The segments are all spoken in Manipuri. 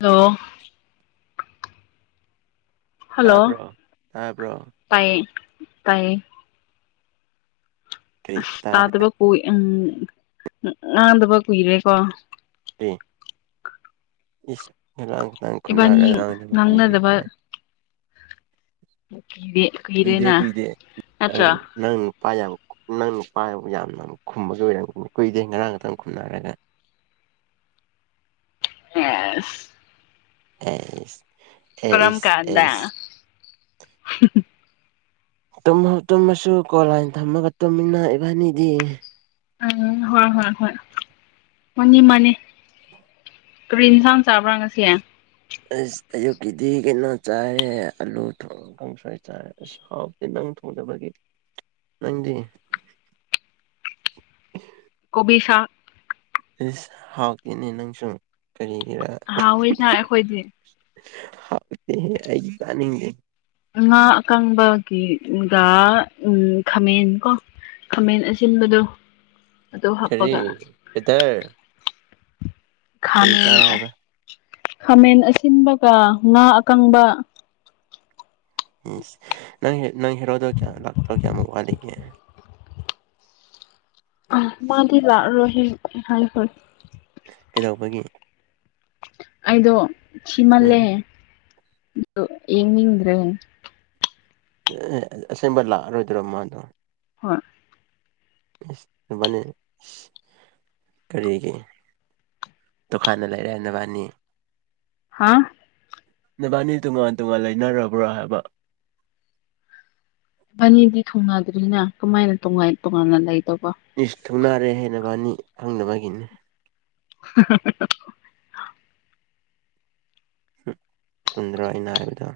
ꯍꯜꯂꯣ ꯇꯥꯕ꯭ꯔꯣ ꯇꯕ꯭ꯔꯣ ꯇꯌꯦ ꯇꯌꯦ ꯀꯔꯤ ꯑꯁ ꯇꯥꯔꯦ ꯇꯥꯗꯕ ꯀꯏ ꯎꯝ ꯉꯥꯡꯗꯕ ꯀꯨꯏꯔꯦꯀꯣ ꯇ ꯏꯁ ꯈꯤꯇꯥꯡ ꯈꯤꯇꯥꯡ ꯏꯕꯥꯅꯤ ꯈꯨꯝꯅꯔꯒ ꯑ ꯉꯥꯡꯅꯕ ꯀꯤꯔꯤ ꯉꯥꯡꯅꯗꯕ ꯍꯥꯏ ꯏꯗꯤ ꯀꯨꯏꯗꯦ ꯀꯨꯏꯗꯦ ꯑ ꯅꯪ ꯄꯄꯥ ꯌꯥꯝ ꯅꯪ ꯄ ꯌꯥꯝꯅ ꯈꯨꯝꯕꯒꯤ ꯑꯣꯏꯔꯝ ꯀꯨꯏꯗꯦ ꯉꯔꯥꯡ ꯈꯛꯇꯪ ꯈꯨꯝꯅꯔꯒ ꯑ ꯑꯦ ꯀꯔꯝ ꯑꯦꯁ ꯀꯥꯟꯗ ꯑꯦꯁ ꯇꯨꯝ ꯇꯨꯝꯃꯁꯨ ꯀꯣꯟꯂꯥꯏꯟ ꯊꯝꯃꯒ ꯇꯨꯝꯃꯤꯟꯅ ꯏꯕꯥꯅꯤꯗꯤ ꯎꯝ ꯍꯣꯏ ꯍꯣꯏ ꯍꯣꯏ ꯃꯥꯅꯤ ꯃꯥꯅꯤ ꯀꯔꯤ ꯏꯟꯁꯥꯡ ꯆꯥꯕ꯭ꯔꯥ ꯉꯁꯤꯦ ꯑꯁ ꯑꯌꯨꯛꯀꯤꯗꯤ ꯀꯩꯅꯣ ꯆꯥꯏꯔꯦ ꯑꯂꯨ ꯊ ꯀꯥꯡꯁꯣꯏ ꯆꯥꯏ ꯑ ꯕꯗꯤ ꯅꯪ ꯊꯣꯡꯖꯕꯒꯤ ꯅꯪꯗꯤ [unintelligible] ꯀꯣꯕꯤꯁꯥ ꯏꯁꯁ ꯍꯥꯎꯇꯤꯅꯦ ꯅꯪꯁꯨ ꯀꯔꯤꯒꯤꯔꯥ ꯍꯥꯎꯋꯤꯅ ꯑꯩꯈꯣꯏꯗꯤ ꯍ ꯍꯥꯏꯅꯤꯡꯦ ꯉꯥ ꯑꯀꯪꯕꯒꯤꯒ ꯎꯝ ꯈꯥꯃꯦꯟ ꯀꯣ ꯈꯃꯦꯟ ꯑꯁꯤꯟꯕꯗꯣ ꯑꯗꯨ ꯈꯦꯔꯤ ꯍꯥꯞꯄꯒ ꯄꯦꯇꯔ ꯀꯔꯤ ꯈꯥꯃꯦꯟ ꯆꯥꯏ ꯍꯥꯏꯕ ꯈꯥꯃꯦꯟ ꯑꯁꯤꯟꯕꯒ ꯉꯥ ꯑꯀꯪꯕ ꯅꯪ ꯅꯪ ꯍꯔꯣꯗꯣ ꯀꯌꯥ ꯂꯥꯛꯇ꯭ꯔꯣ ꯀꯌꯥꯃꯨꯕꯥꯂꯤꯒꯦ ꯃꯗꯤꯂꯥ ꯔꯣꯍꯤ ꯍꯔ ꯍ ꯀꯩꯗꯧꯕꯒꯤ ꯑꯗꯣ ꯎꯝ ꯁꯤꯤꯃꯜꯂꯦ ꯌꯦꯉꯗ꯭ꯔꯦ ꯑꯦ ꯑꯦ ꯑꯁꯦꯡꯕ ꯂꯥꯛꯑꯔꯣꯏꯗ꯭ꯔꯣ ꯃꯥꯗꯣ ꯍꯣꯏ ꯃꯅꯤ ꯀꯔꯤꯒꯤ ꯗꯨꯀꯥꯟꯅ ꯂꯩꯥꯏꯔꯥꯏꯅꯕꯅꯤ ꯍꯥꯥ ꯅꯕꯥꯅꯤ ꯇꯣꯉꯥꯟ ꯇꯣꯉꯥꯟ ꯂꯩꯅꯔꯕ꯭ꯔꯣ ꯍꯥꯏꯕ ꯕꯥꯅꯤꯗꯤ ꯊꯨꯡꯅꯗ꯭ꯔꯤꯅ ꯀꯃꯥꯏꯅ ꯇ ꯇꯣꯉꯥꯟꯅ ꯂꯩꯗꯧꯕ ꯏꯁꯁ ꯊꯧꯅꯔꯦ ꯍꯥꯏꯦꯅꯕꯅꯤ ꯍꯪꯅꯕꯒꯤꯅꯤ [unintelligible] ꯎ ꯆꯨꯝꯗ꯭ꯔꯣ ꯑꯩꯅ ꯍꯥꯏꯕꯗꯣ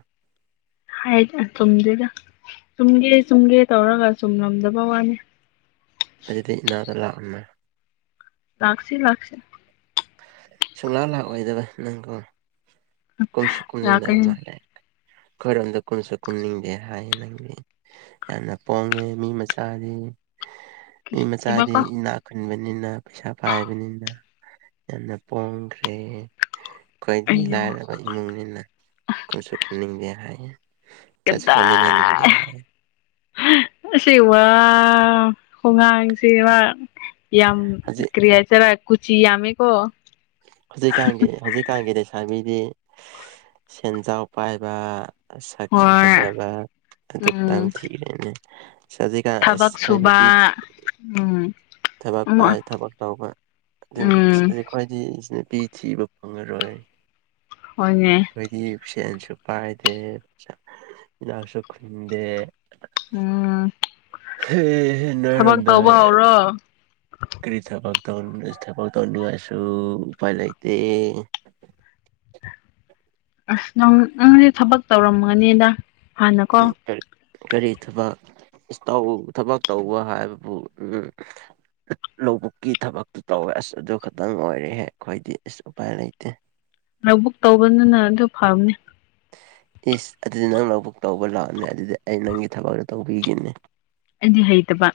ꯍꯥꯏꯗꯤ ꯇꯨꯝꯗꯗ ꯆꯨꯝꯒꯦ ꯆꯨꯝꯒꯦ ꯇꯧꯔꯒ ꯆꯨꯝꯂꯝꯗꯕ ꯋꯥꯅꯤ ꯑꯗꯨꯗ ꯏꯅꯥꯎꯗ ꯂꯥꯛꯃꯦ ꯂꯥꯛꯁꯤ ꯂꯥꯛꯁ ꯁꯨꯡꯂꯥꯡ ꯂꯥꯛꯑꯣꯏꯗꯕ ꯅꯪꯒꯣ ꯀꯨꯝꯁꯨ ꯀꯨꯝꯅꯤꯡꯗꯕ ꯂꯥꯛꯀꯅꯤ ꯃꯥꯜꯂꯦ ꯈꯔꯣꯝꯗ ꯀꯨꯝꯁꯨ ꯀꯨꯝꯅꯤꯡꯗꯦ ꯍꯥꯏꯌꯦ ꯅꯪ ꯌꯥꯝꯅ ꯄꯣꯡꯉꯦ ꯃꯤ ꯃꯆꯥꯗꯤ ꯃꯤ ꯀꯤꯁꯨ ꯃꯆꯥꯗꯤ ꯀꯤꯕꯀꯣ ꯏꯅꯥꯛ ꯈꯨꯟꯕꯅꯤꯅ ꯄꯩꯁꯥ ꯄꯥꯏꯕꯅꯤꯅ ꯌꯥꯝꯅ ꯄꯥꯝꯈ꯭ꯔꯦ ꯑꯩꯈꯣꯏꯗꯤ ꯑꯩꯌꯣ ꯂꯥꯏꯔꯕ ꯏꯃꯨꯡꯅꯤꯅ ꯀꯟꯁꯨ ꯈꯟꯅꯤꯡꯗꯦ ꯍꯥꯏꯌꯦ ꯆꯥ ꯆ ꯆꯃꯤꯅꯥꯅꯤꯒ ꯍꯥꯏ ꯁꯤꯕ ꯍꯨꯡꯉꯥꯡ ꯁꯤꯕ ꯌꯥꯝ ꯍꯧꯖꯤꯛ ꯀꯔꯤꯌꯥ ꯆꯔ ꯀꯨꯆꯤ ꯌꯥꯝꯃꯤ ꯀꯣ ꯍꯧꯖꯤꯛꯀꯥꯟꯒꯤ ꯍꯧꯖꯤꯛꯀꯥꯟꯒꯤ ꯂꯩꯁꯥꯕꯤꯗꯤ ꯁꯦꯟꯖꯥꯎ ꯄꯥꯏꯕ ꯁꯛꯁꯨ ꯍꯣꯏ ꯐꯖꯕ ꯑꯗꯨ ꯎꯝ ꯈꯇꯪ ꯊꯤꯈꯦꯅꯦ ꯖꯤ ꯑꯁ ꯊꯕꯛ ꯑꯩꯈꯣꯏ ꯅꯨ ꯁꯨꯕ ꯄꯤ ꯎꯝ ꯊꯕꯛ ꯑꯃ ꯄꯥꯏ ꯊꯕꯛ ꯇꯧꯕ ꯎꯝ ꯑꯗꯨ ꯈ꯭ꯋꯥꯏꯗꯤ ꯅꯨꯄꯤ ꯊꯤꯕ ꯐꯪꯉꯔꯣꯏ ꯍꯣꯏꯅꯦ ꯑꯩꯈꯣꯏꯗꯤ ꯁꯦꯟꯁꯨ ꯄꯥꯏꯗꯦ ꯏꯅꯥꯎꯁꯨ ꯈꯨꯟꯗꯦ ꯎꯝ ꯊꯕꯛ ꯅꯣꯏꯔꯣꯝꯗ ꯇꯧꯕ ꯍꯧꯔꯣ ꯄꯔꯤ ꯊꯄꯒ ꯇ ꯊꯄꯣꯛ ꯇ ꯅꯨꯡꯉꯁꯨ ꯄꯥꯏꯂꯗꯤ ꯑꯁ ꯅꯪꯁꯦ ꯊꯕꯛ ꯇꯧꯔꯝꯒꯅꯤꯗ ꯍꯥꯟꯅꯀꯣ ꯀꯔꯤ ꯀꯔꯤ ꯊꯕꯛ ꯊꯕꯛ ꯇꯧꯕ ꯍꯥꯏꯕꯕꯨ ꯎ ꯂꯧꯕꯨꯛꯀꯤ ꯊꯕꯛꯇꯨ ꯇꯧꯋꯦ ꯑꯁ ꯑꯗꯨ ꯈꯛꯇꯪ ꯑꯣꯏꯔꯦꯍꯦ ꯑꯩꯈꯣꯏꯗꯤ ꯑꯁ ꯎꯄꯥꯏ ꯂꯩꯇꯦ ꯑ ꯕꯨꯛ ꯇꯧꯕꯅꯤꯅ ꯑꯗꯨ ꯐꯕꯅꯤ ꯏꯁ ꯑꯗꯨꯗꯤ ꯅꯪ ꯂꯧꯕꯕꯨꯛ ꯇꯧꯕ ꯂꯥꯛꯑꯅꯦ ꯑꯗꯨꯗꯤ ꯑꯩ ꯅꯪꯒꯤ ꯊꯕꯛꯇ ꯇꯧꯕꯤꯈꯤꯅꯤ ꯑꯗꯨꯗꯤ ꯍꯩꯇꯕ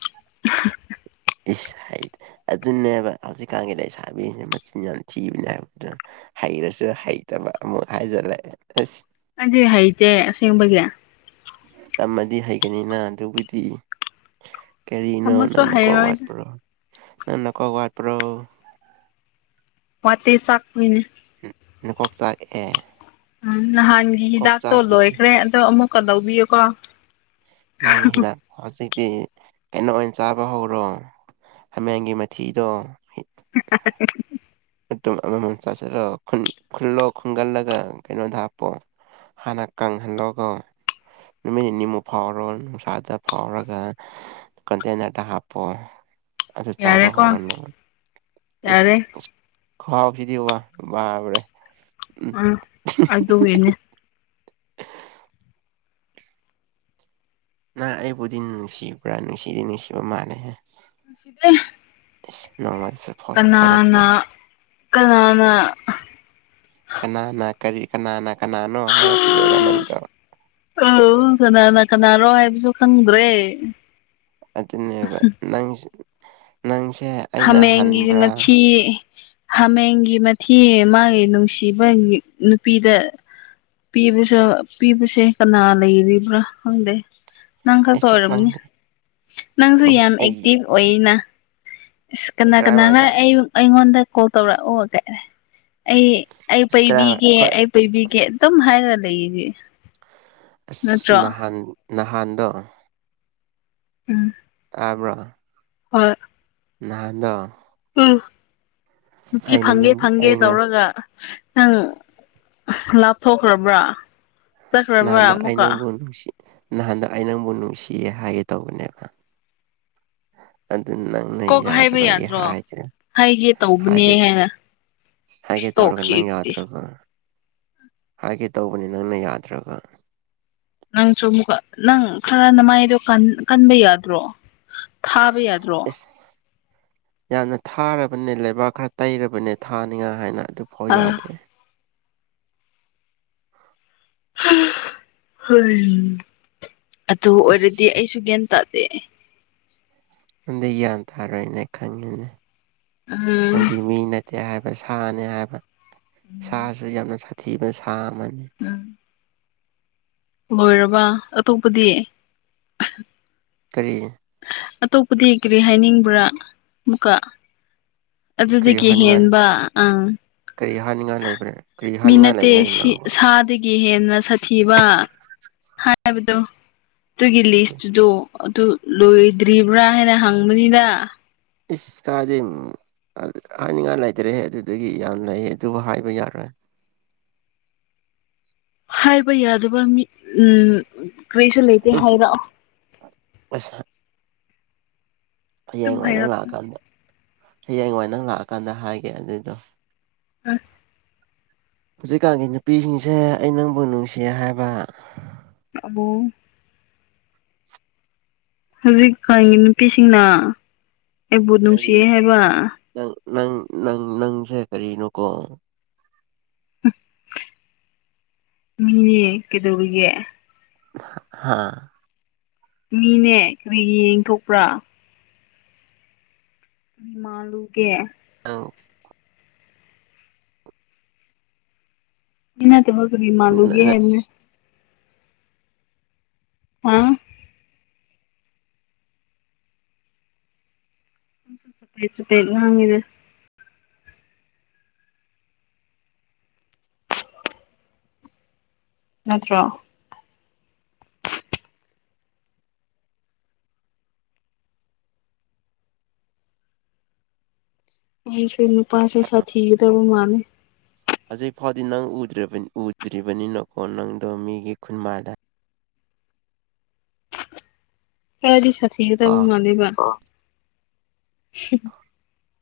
ꯏꯁ ꯍꯥꯏꯗꯤ ꯑꯗꯨꯅꯦꯕ ꯍꯧꯖꯤꯛꯀꯥꯟꯒꯤ ꯂꯩꯁꯥꯕꯤꯁꯤꯅ ꯃꯆꯤꯟ ꯌꯥꯝ ꯊꯤꯕꯅꯦ ꯍꯥꯏꯕ ꯑꯗꯨꯅ ꯍꯩꯔꯁꯨ ꯍꯩꯇꯕ ꯑꯃꯨꯛ ꯍꯥꯏꯖꯜꯂꯦ ꯑꯁ ꯑꯗꯨꯗꯤ ꯍꯩꯇꯦꯁꯦꯡꯕꯒꯤꯔ ꯇꯝꯃꯗꯤ ꯍꯩꯒꯅꯤꯅ ꯑꯗꯨꯕꯨꯗꯤ ꯀꯔꯤꯅꯣ ꯑꯃꯁꯨ ꯅꯪ ꯅ ꯀ ꯍꯩꯔꯣꯏꯗ ꯋꯥꯠꯄ꯭ꯔꯣ ꯅꯪ ꯅ ꯀ ꯋꯥꯠꯄ꯭ꯔꯣ ꯋꯥꯠꯇ ꯆꯥꯛꯄꯣꯏꯅꯦ ꯅꯀꯣꯛ ꯆꯥꯛꯑꯦ ꯎꯝ ꯅꯍꯥꯟꯒꯤ ꯀꯣꯛ ꯍꯤꯗꯥꯛꯇꯣ ꯆꯥꯛꯄꯒꯤ ꯂꯣꯏꯈ꯭ꯔꯦ ꯑꯗꯣ ꯑꯃꯨꯛꯀ ꯂꯧꯕꯤꯌꯨꯀꯣ [unintelligible] ꯍꯧꯖꯤꯛꯇꯤ ꯀꯩꯅꯣ ꯑꯣꯏꯅ ꯆꯥꯕ ꯍꯧꯔꯣ ꯍꯥꯃꯦꯡꯒꯤ ꯃꯊꯤꯗꯣ [unintelligible] ꯃꯇꯨꯝ ꯑꯃꯃꯝ ꯆꯥꯁꯤꯜꯂꯛꯣ ꯈꯨꯜꯂꯣ ꯈꯨꯟꯒꯜꯂꯒ ꯀꯩꯅꯣꯗ ꯍꯥꯞꯄꯣ ꯍꯥꯟꯅ ꯀꯪꯍꯜꯂꯣꯒ ꯅꯨꯃꯤꯠ ꯅꯤꯅꯤꯃꯨꯛ ꯐꯥꯎꯔꯣ ꯅꯨꯡꯁꯥꯗ ꯐꯥꯎꯔꯒ ꯀꯟꯗꯅꯇ ꯍꯥꯞꯄꯣ ꯑꯗꯨꯗ ꯆꯥꯕ ꯌꯥꯔꯦꯀꯣ ꯍꯧꯔꯅꯕ ꯌꯥꯔꯦ ꯈꯍꯥꯎꯁꯤꯗꯤ ꯋꯥ ꯕꯔꯦ ꯑ ꯑꯗꯨꯗ ꯌꯦꯅꯦ [unintelligible] ꯅꯍ ꯑꯩꯕꯨꯗꯤ ꯅꯨꯡꯁꯤꯕ꯭ꯔꯥ ꯅꯨꯡꯁꯤꯗꯤ ꯅꯨꯡꯁꯤꯕ ꯃꯥꯜꯂꯦ [unintelligible] ꯅꯣꯡꯃ [unintelligible] ꯀꯅꯥꯅ ꯀꯅꯥꯅ ꯀꯅꯥꯅ ꯀꯔꯤ ꯀꯅꯥꯅ ꯀꯅꯥꯅꯣ ꯍꯥꯏꯔꯛꯀꯗꯣꯏꯔꯣ ꯅꯪꯗꯣ ꯑ ꯀꯅꯥꯅ ꯀꯅꯥꯅꯣ ꯍꯥꯏꯕꯁꯨ ꯈꯪꯗ꯭ꯔꯦ ꯑꯗꯨꯅꯦꯕ ꯅꯪ ꯅꯪꯁꯦ ꯍ ꯑꯩꯅ ꯃꯒꯤ ꯍꯟꯕ꯭ꯔꯥ ꯃꯤ ꯍꯥꯃꯦꯡꯒꯤ ꯃꯊꯤ ꯃꯥꯒꯤ ꯅꯨꯡꯁꯤꯕꯒꯤ ꯅꯨꯄꯤꯗ ꯄꯤꯕꯁꯨ ꯄꯤꯕꯁꯦ ꯀꯅꯥ ꯂꯩꯔꯤꯕ꯭ꯔꯥ ꯈꯪꯗꯦ ꯅꯪ ꯈꯛꯛꯇ ꯑꯩꯁꯨ ꯑꯣꯏꯔꯝꯅꯤ ꯈꯪꯗꯦ ꯅꯪꯁꯨ ꯑꯦ ꯌꯥꯝ ꯑꯩ ꯑꯦꯛꯇꯤꯚ ꯑꯣꯏꯅ ꯑ ꯀꯅꯥ ꯀꯅꯥꯅ ꯀꯔꯥꯏꯋꯥꯏꯗ ꯑꯩ ꯑꯩꯉꯣꯟꯗ ꯀꯣꯜ ꯇꯧꯔꯛꯎ ꯑꯩ ꯑꯩ ꯀꯔꯥꯏ ꯄꯩꯕꯤꯒꯦ ꯑꯩꯈꯣꯏ ꯑꯩ ꯄꯩꯕꯤꯒꯦ ꯑꯗꯨꯝ ꯍꯥꯏꯔꯒ ꯂꯩꯁꯦ ꯑꯁ ꯅꯍꯥꯟ ꯅꯍꯥꯟꯗꯣ ꯎꯝ ꯇꯥꯕ꯭ꯔꯣ ꯍꯣꯏ ꯅꯍꯥꯟꯗ ꯎꯝ ꯅꯨꯡꯇꯤ ꯑꯩꯅ ꯐꯪꯒꯦ ꯅꯪꯕꯨ ꯐꯪꯒꯦ ꯑꯩꯅ ꯇꯧꯔꯒ ꯅꯪ ꯂꯥꯞꯊꯣꯛꯈ꯭ꯔꯕ꯭ꯔꯥ ꯆꯠꯈ꯭ꯔꯕ꯭ꯔꯥ ꯅꯍꯥꯟꯗ ꯑꯩ ꯑꯃꯨꯛꯀ ꯅꯪꯕꯨ ꯅꯨꯡꯁꯤ ꯅꯍꯥꯟꯗ ꯑꯩ ꯅꯪꯕꯨ ꯅꯨꯡꯁꯤꯌꯦ ꯍꯥꯏꯒꯦ ꯇꯧꯕꯅꯦꯕ ꯑꯗꯨ ꯅꯪꯅ ꯀꯣꯛ ꯍꯥꯏꯕ ꯌꯥꯗꯕꯒꯤ ꯌꯥꯗ꯭ꯔꯣ ꯍꯥꯏꯗ꯭ꯔꯦ ꯍꯥꯏꯒꯦ ꯇꯧꯕꯅꯦ ꯍꯥꯏꯒꯦ ꯍꯥꯏꯅ ꯍꯥꯏꯒꯦ ꯇꯧꯔꯒ ꯇꯣꯛꯈꯤ ꯅꯪ ꯑꯗꯨꯗꯤ ꯌꯥꯗ꯭ꯔꯕ ꯍꯥꯏꯒꯦ ꯇꯧꯕꯅꯤ ꯅꯪꯅ ꯌꯥꯗ꯭ꯔꯒ ꯅꯪꯁꯨ ꯑꯃꯨꯛꯀ ꯅꯪ ꯈꯔꯅ ꯃꯥꯏꯗꯣ ꯀꯟꯕ ꯌꯥꯗ꯭ꯔꯣ ꯊꯥꯕ ꯌꯥꯗ꯭ꯔꯣ ꯌꯥꯝꯅ ꯊꯥꯔꯕꯅꯦ ꯂꯩꯕꯥꯛ ꯈꯔ ꯇꯩꯔꯕꯅꯦ ꯊꯥꯅꯤꯉꯥꯏ ꯍꯥꯏꯅ ꯑꯗꯨ ꯍ ꯑ ꯌꯥꯗꯦ ꯍ ꯑꯗꯨ ꯏꯁ ꯑꯣꯏꯔꯗꯤ ꯑꯩꯁꯨ ꯒ꯭ꯌꯥꯟ ꯇꯥꯗꯦ ꯅꯗꯤ ꯒ꯭ꯌꯥꯟ ꯇꯥꯔꯣꯏꯅꯦ ꯈꯪꯉꯤꯅꯦ ꯎꯝ ꯑꯗꯨꯗꯤ ꯃꯤꯅ ꯗꯦ ꯍꯥꯏꯕ ꯁꯥꯅꯦ ꯍꯥꯏꯕ ꯁꯥꯁꯨ ꯌꯥꯝꯅ ꯁꯥꯊꯤꯕ ꯁꯥ ꯑꯃꯅꯤ ꯎꯝ ꯂꯣꯏꯔꯕ ꯑꯇꯣꯞꯄꯗꯤ ꯀꯔꯤ ꯑꯇꯣꯞꯄꯗꯤ ꯀꯔꯤ ꯍꯥꯏꯅꯤꯡꯕ꯭ꯔꯥ ꯑꯃꯨꯛꯀ ꯀꯔꯤ ꯑꯗꯨꯗꯒꯤ ꯍꯥꯏꯅꯤꯡꯉꯥꯏ ꯍꯦꯟꯕ ꯑꯥ ꯀꯔꯤ ꯍꯥꯏꯅꯤꯡꯉꯥꯏ ꯂꯩꯕ꯭ꯔ ꯀꯔꯤ ꯍꯥꯏꯅꯤꯡꯉꯥꯏ ꯂꯩꯕ꯭ꯔꯦ ꯅꯪꯕ ꯀ ꯍꯦꯟꯅ ꯁꯥꯊꯤꯕ ꯍꯥꯏꯕꯗꯨꯣ ꯑꯗꯨꯒꯤ ꯂꯤꯁꯇꯨꯗ ꯑꯗꯨ ꯂꯣꯏꯗ꯭ꯔꯤꯕ꯭ꯔꯥ ꯍꯥꯏꯅ ꯍꯪꯕꯅꯤꯗ ꯏꯁ ꯀꯥꯏꯗꯤ ꯍꯥꯏꯅꯤꯡꯉꯥꯏ ꯂꯩꯇ꯭ꯔꯦꯍꯦ ꯑꯗꯨꯗꯒꯤ ꯌꯥꯝ ꯂꯩ ꯑꯗꯨꯕꯨ ꯍꯥꯏꯕ ꯌꯥꯔꯣꯏ ꯍꯥꯏꯕ ꯌꯥꯗꯕ ꯃꯤ ꯎꯝ ꯀꯔꯤꯁꯨ ꯂꯩꯇꯦ ꯎꯝ ꯍꯥꯏꯔꯑꯣ ꯑꯁ ꯍꯌꯦꯡ ꯑꯗꯨꯝ ꯋꯥꯏ ꯅꯪ ꯍꯥꯏꯔꯛꯄꯅꯦ ꯂꯥꯛꯑꯀꯥꯟꯗ ꯍꯌꯦꯡ ꯋꯥꯏ ꯅꯪ ꯂꯥꯛꯑꯀꯥꯟꯗ ꯍꯥꯏꯒꯦ ꯑꯗꯨꯏꯗꯣ ꯑ ꯍꯧꯖꯤꯛꯀꯥꯟꯒꯤ ꯅꯨꯄꯤꯁꯤꯡꯁꯦ ꯑꯩ ꯅꯪꯕꯨ ꯅꯨꯡꯁꯤꯌꯦ ꯍꯥꯏꯕ ꯑꯕꯨ ꯍꯧꯖꯤꯛꯀꯒꯤ ꯅꯨꯄꯤꯁꯤꯡꯅ ꯑꯩꯕꯨ ꯅꯨꯡꯁꯤ ꯀꯔꯤ ꯍꯥꯏꯕ ꯅꯪ ꯅꯪ ꯅꯪ ꯅꯪꯁꯦ ꯀꯔꯤꯅꯣꯀꯣ ꯃꯤꯅꯦ ꯀꯩꯗꯧꯔꯤꯒꯦ ꯍꯥꯥ ꯃꯤꯅꯦ ꯀꯔꯤ ꯌꯦꯡꯊꯣꯛꯄ꯭ꯔꯥ ꯃꯤ [unintelligible] ꯃꯥꯜꯂꯨꯒꯦ ꯑꯧ ꯏꯅꯥ [unintelligible] ꯇ [unintelligible] ꯀ꯭ꯔꯤ ꯃꯥꯂꯨꯒꯦ ꯍꯥꯏꯕꯅꯤ ꯍꯥꯥ ꯆꯄꯦꯠ ꯆꯄꯦꯠ ꯉꯥꯡꯉꯤꯘ ꯅꯠꯇ꯭ꯔꯣ ꯎ ꯐꯦ ꯄꯁ ꯁꯥꯠ ꯊꯤꯗꯕ ꯃꯥꯅꯦ ꯍꯧꯖꯤꯛ ꯐꯥꯎꯗꯤ ꯅꯪꯗ꯭ ꯎꯗ꯭ꯔꯤꯕꯅꯤꯅꯀꯣ ꯅꯪꯗꯣ ꯃꯤꯒꯤ ꯈꯨꯟꯃꯥꯏꯗ ꯈꯔ ꯀꯣ ꯁꯊꯗꯃꯕ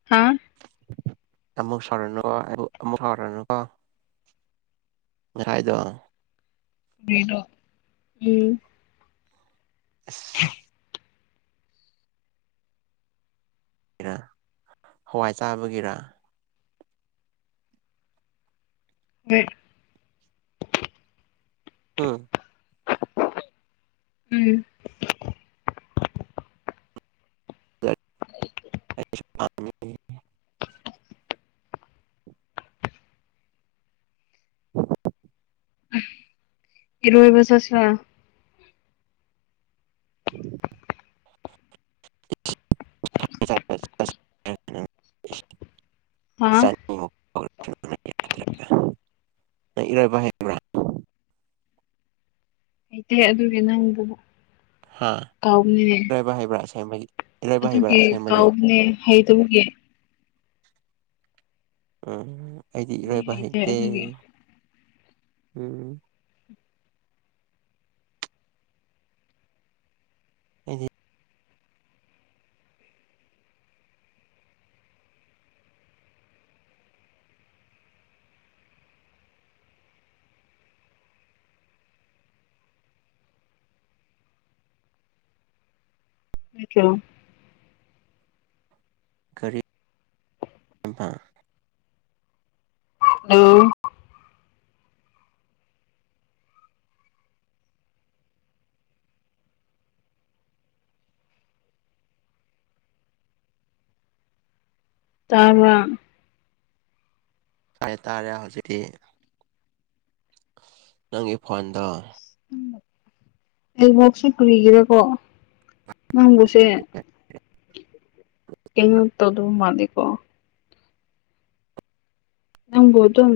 ꯍꯥ ꯑꯃꯨꯛ ꯁꯥꯎꯔꯅꯨꯀꯣ ꯑꯃꯨꯛ ꯁꯥꯎꯔꯅꯨꯀꯣ ꯉꯥꯏꯗ ꯅꯣ ꯎꯝ ꯑꯁ [unintelligible] ꯒꯤꯔ ꯍꯋꯥꯏ ꯆꯥꯕꯒꯤꯔ ꯎ ꯎꯝ ꯎꯝ [inaudible] ꯎ [inaudible] ꯏꯔꯣꯏꯕ ꯆꯠꯁꯤꯔꯥ ꯎ [unintelligible] [inaudible] ꯍꯥ ꯆ ꯏꯔꯣꯏꯕ ꯍ [inaudible] ꯍꯩꯇꯦ ꯑꯗꯨꯒꯤ ꯅꯪꯕꯨ ꯍꯥ ꯀꯥꯎꯕꯅꯦ ꯔꯥꯏꯕ ꯍꯥꯏꯕ꯭ꯔꯥꯁꯥꯏ [unintelligible] ꯑꯗꯨꯒꯤ ꯀꯥꯎꯕꯅꯦ ꯍꯩꯇꯕꯒꯤ ꯎꯝ ꯑꯩꯗꯤ ꯏꯔꯣꯏꯕ ꯍꯩꯇꯦ ꯎꯝ ꯑꯩꯗꯤ ꯃꯣ [unintelligible] ꯀꯔꯤ ꯎ [unintelligible] ꯇꯥꯕ꯭ꯔ ꯇꯥꯔꯦ ꯇꯥꯔꯦ ꯍꯧꯖꯤꯛꯇꯤ ꯅꯪꯒꯤ ꯐꯣꯟꯗꯣ ꯅꯦꯠꯋꯥꯛꯁꯤ ꯀꯔꯤꯒꯤꯔꯥꯀꯣ ꯅꯪ ꯎꯁꯦ ꯌꯦꯉ ꯇꯧꯗꯔ ꯃꯥꯗꯤꯀꯣ ꯅꯪꯕꯨ ꯑꯗꯨꯝ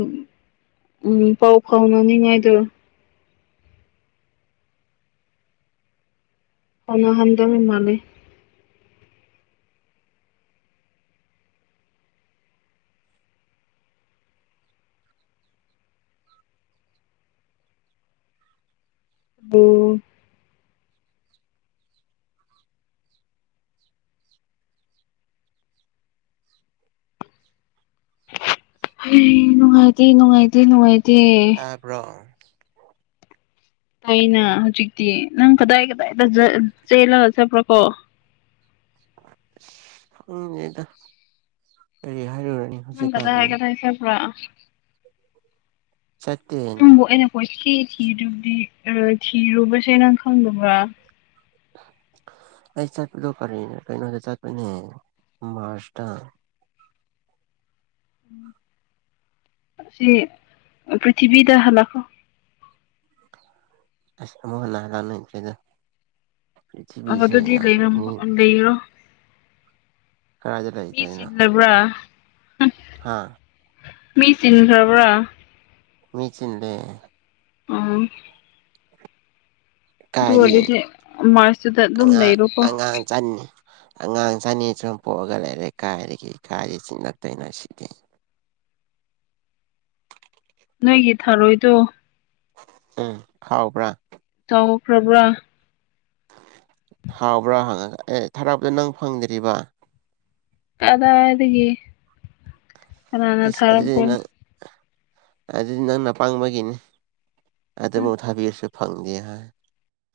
ꯎꯝ ꯄꯥꯎ ꯐꯥꯎꯅꯅꯤꯡꯉꯥꯏꯗ ꯁ [unintelligible] ꯍꯟꯗꯕ ꯃꯥꯜꯂꯤ ꯑꯣ ꯍꯩ ꯅꯨꯡꯉꯥꯏꯇꯦ ꯅꯨꯡꯉꯥꯏꯇꯦ ꯅꯨꯡꯉꯥꯏꯇꯦ ꯕ꯭ꯔꯣ ꯑꯩꯅ ꯍꯧꯖꯤꯛꯇꯤ ꯅꯪ ꯀꯗꯥꯏ ꯀꯗꯥꯏꯗ ꯆꯦꯜꯂꯒ ꯆꯠꯄ꯭ꯔꯥ ꯀꯣ ꯑꯁ ꯈꯪꯘꯦꯘ ꯀꯔꯤ ꯍꯥꯏꯔꯨꯔꯅꯤ ꯎꯝ ꯀꯗꯥ ꯍꯧꯖꯤꯛꯀꯥꯟꯗꯤ ꯀꯘꯥꯏ ꯆꯠꯄ꯭ꯔ ꯆꯠꯇꯦ ꯅꯪꯕꯨ ꯑꯩꯅ ꯀꯣꯏꯊꯤ ꯊꯤꯔꯎꯕꯗꯤ ꯊꯤꯔꯨꯕꯁꯦ ꯅꯪ ꯈꯪꯗꯕ꯭ꯔꯥ ꯑꯩ ꯆꯠꯄꯗꯣ ꯀꯔꯤꯅ ꯀꯩꯅꯣꯗ ꯆꯠꯄꯅꯦ ꯃꯥꯔ꯭ꯁꯇ ꯁꯤ ꯄ꯭ꯔꯤꯊꯤꯕꯤꯗ ꯍꯜꯂꯛꯣ ꯑꯁ ꯑꯃꯨꯛ ꯍꯟꯅꯔꯥꯟ ꯅ ꯏꯆꯦꯗ ꯄ꯭ꯔꯤꯊꯤꯕꯤꯁꯦ ꯌꯥꯝ ꯂꯧ ꯃꯤ ꯔꯣ ꯀꯗꯥꯏꯗ ꯃꯤ ꯂꯩꯗꯣꯏꯅꯣ ꯁꯤꯠꯂꯕ꯭ꯔꯥ ꯍꯥ ꯃꯤ ꯆꯟꯈ꯭ꯔꯕ꯭ꯔꯥ ꯃꯤꯆꯗꯦ ꯎꯝ ꯑꯗꯨ ꯀꯔꯤ ꯑꯣꯏꯔꯗꯤ ꯃꯥꯔꯁꯇꯨꯗ ꯑꯗꯨꯝ ꯑꯉꯥꯡ ꯂꯩꯔꯣꯀꯣ ꯑꯉꯥꯡ ꯆꯟ ꯑꯉꯥꯡ ꯆꯅꯤ ꯁꯨꯝ ꯄꯣꯛꯑꯒ ꯂꯩꯔꯦ ꯀꯥꯏꯔꯤꯗꯒꯤ ꯏ ꯀꯥꯏꯁꯤ ꯁꯤ ꯅꯠꯇꯦꯅ ꯁꯤꯗꯤ ꯅꯣꯏꯒꯤ ꯊꯥꯔꯣꯏꯗꯣ ꯎꯝ ꯍꯥꯎꯕ꯭ꯔ ꯆꯥꯎꯈ꯭ꯔꯕ꯭ꯔꯥ ꯍꯥꯎꯕ꯭ꯔꯥ ꯍꯪꯉꯒ ꯑꯦ ꯊꯔꯥꯞꯇ ꯅꯪ ꯐꯪꯗ꯭ꯔꯤꯕ ꯀꯘꯥꯏꯘꯒꯤ ꯏꯁ ꯑꯗꯨꯗꯤ ꯅꯪ ꯑꯗꯨꯗꯤ ꯅꯪꯅ ꯄꯡꯕꯒꯤꯅꯤ ꯑꯗꯨꯪꯥꯎ ꯊꯥꯕꯤꯔꯁꯨ ꯐꯪꯗꯦ ꯍꯥꯏ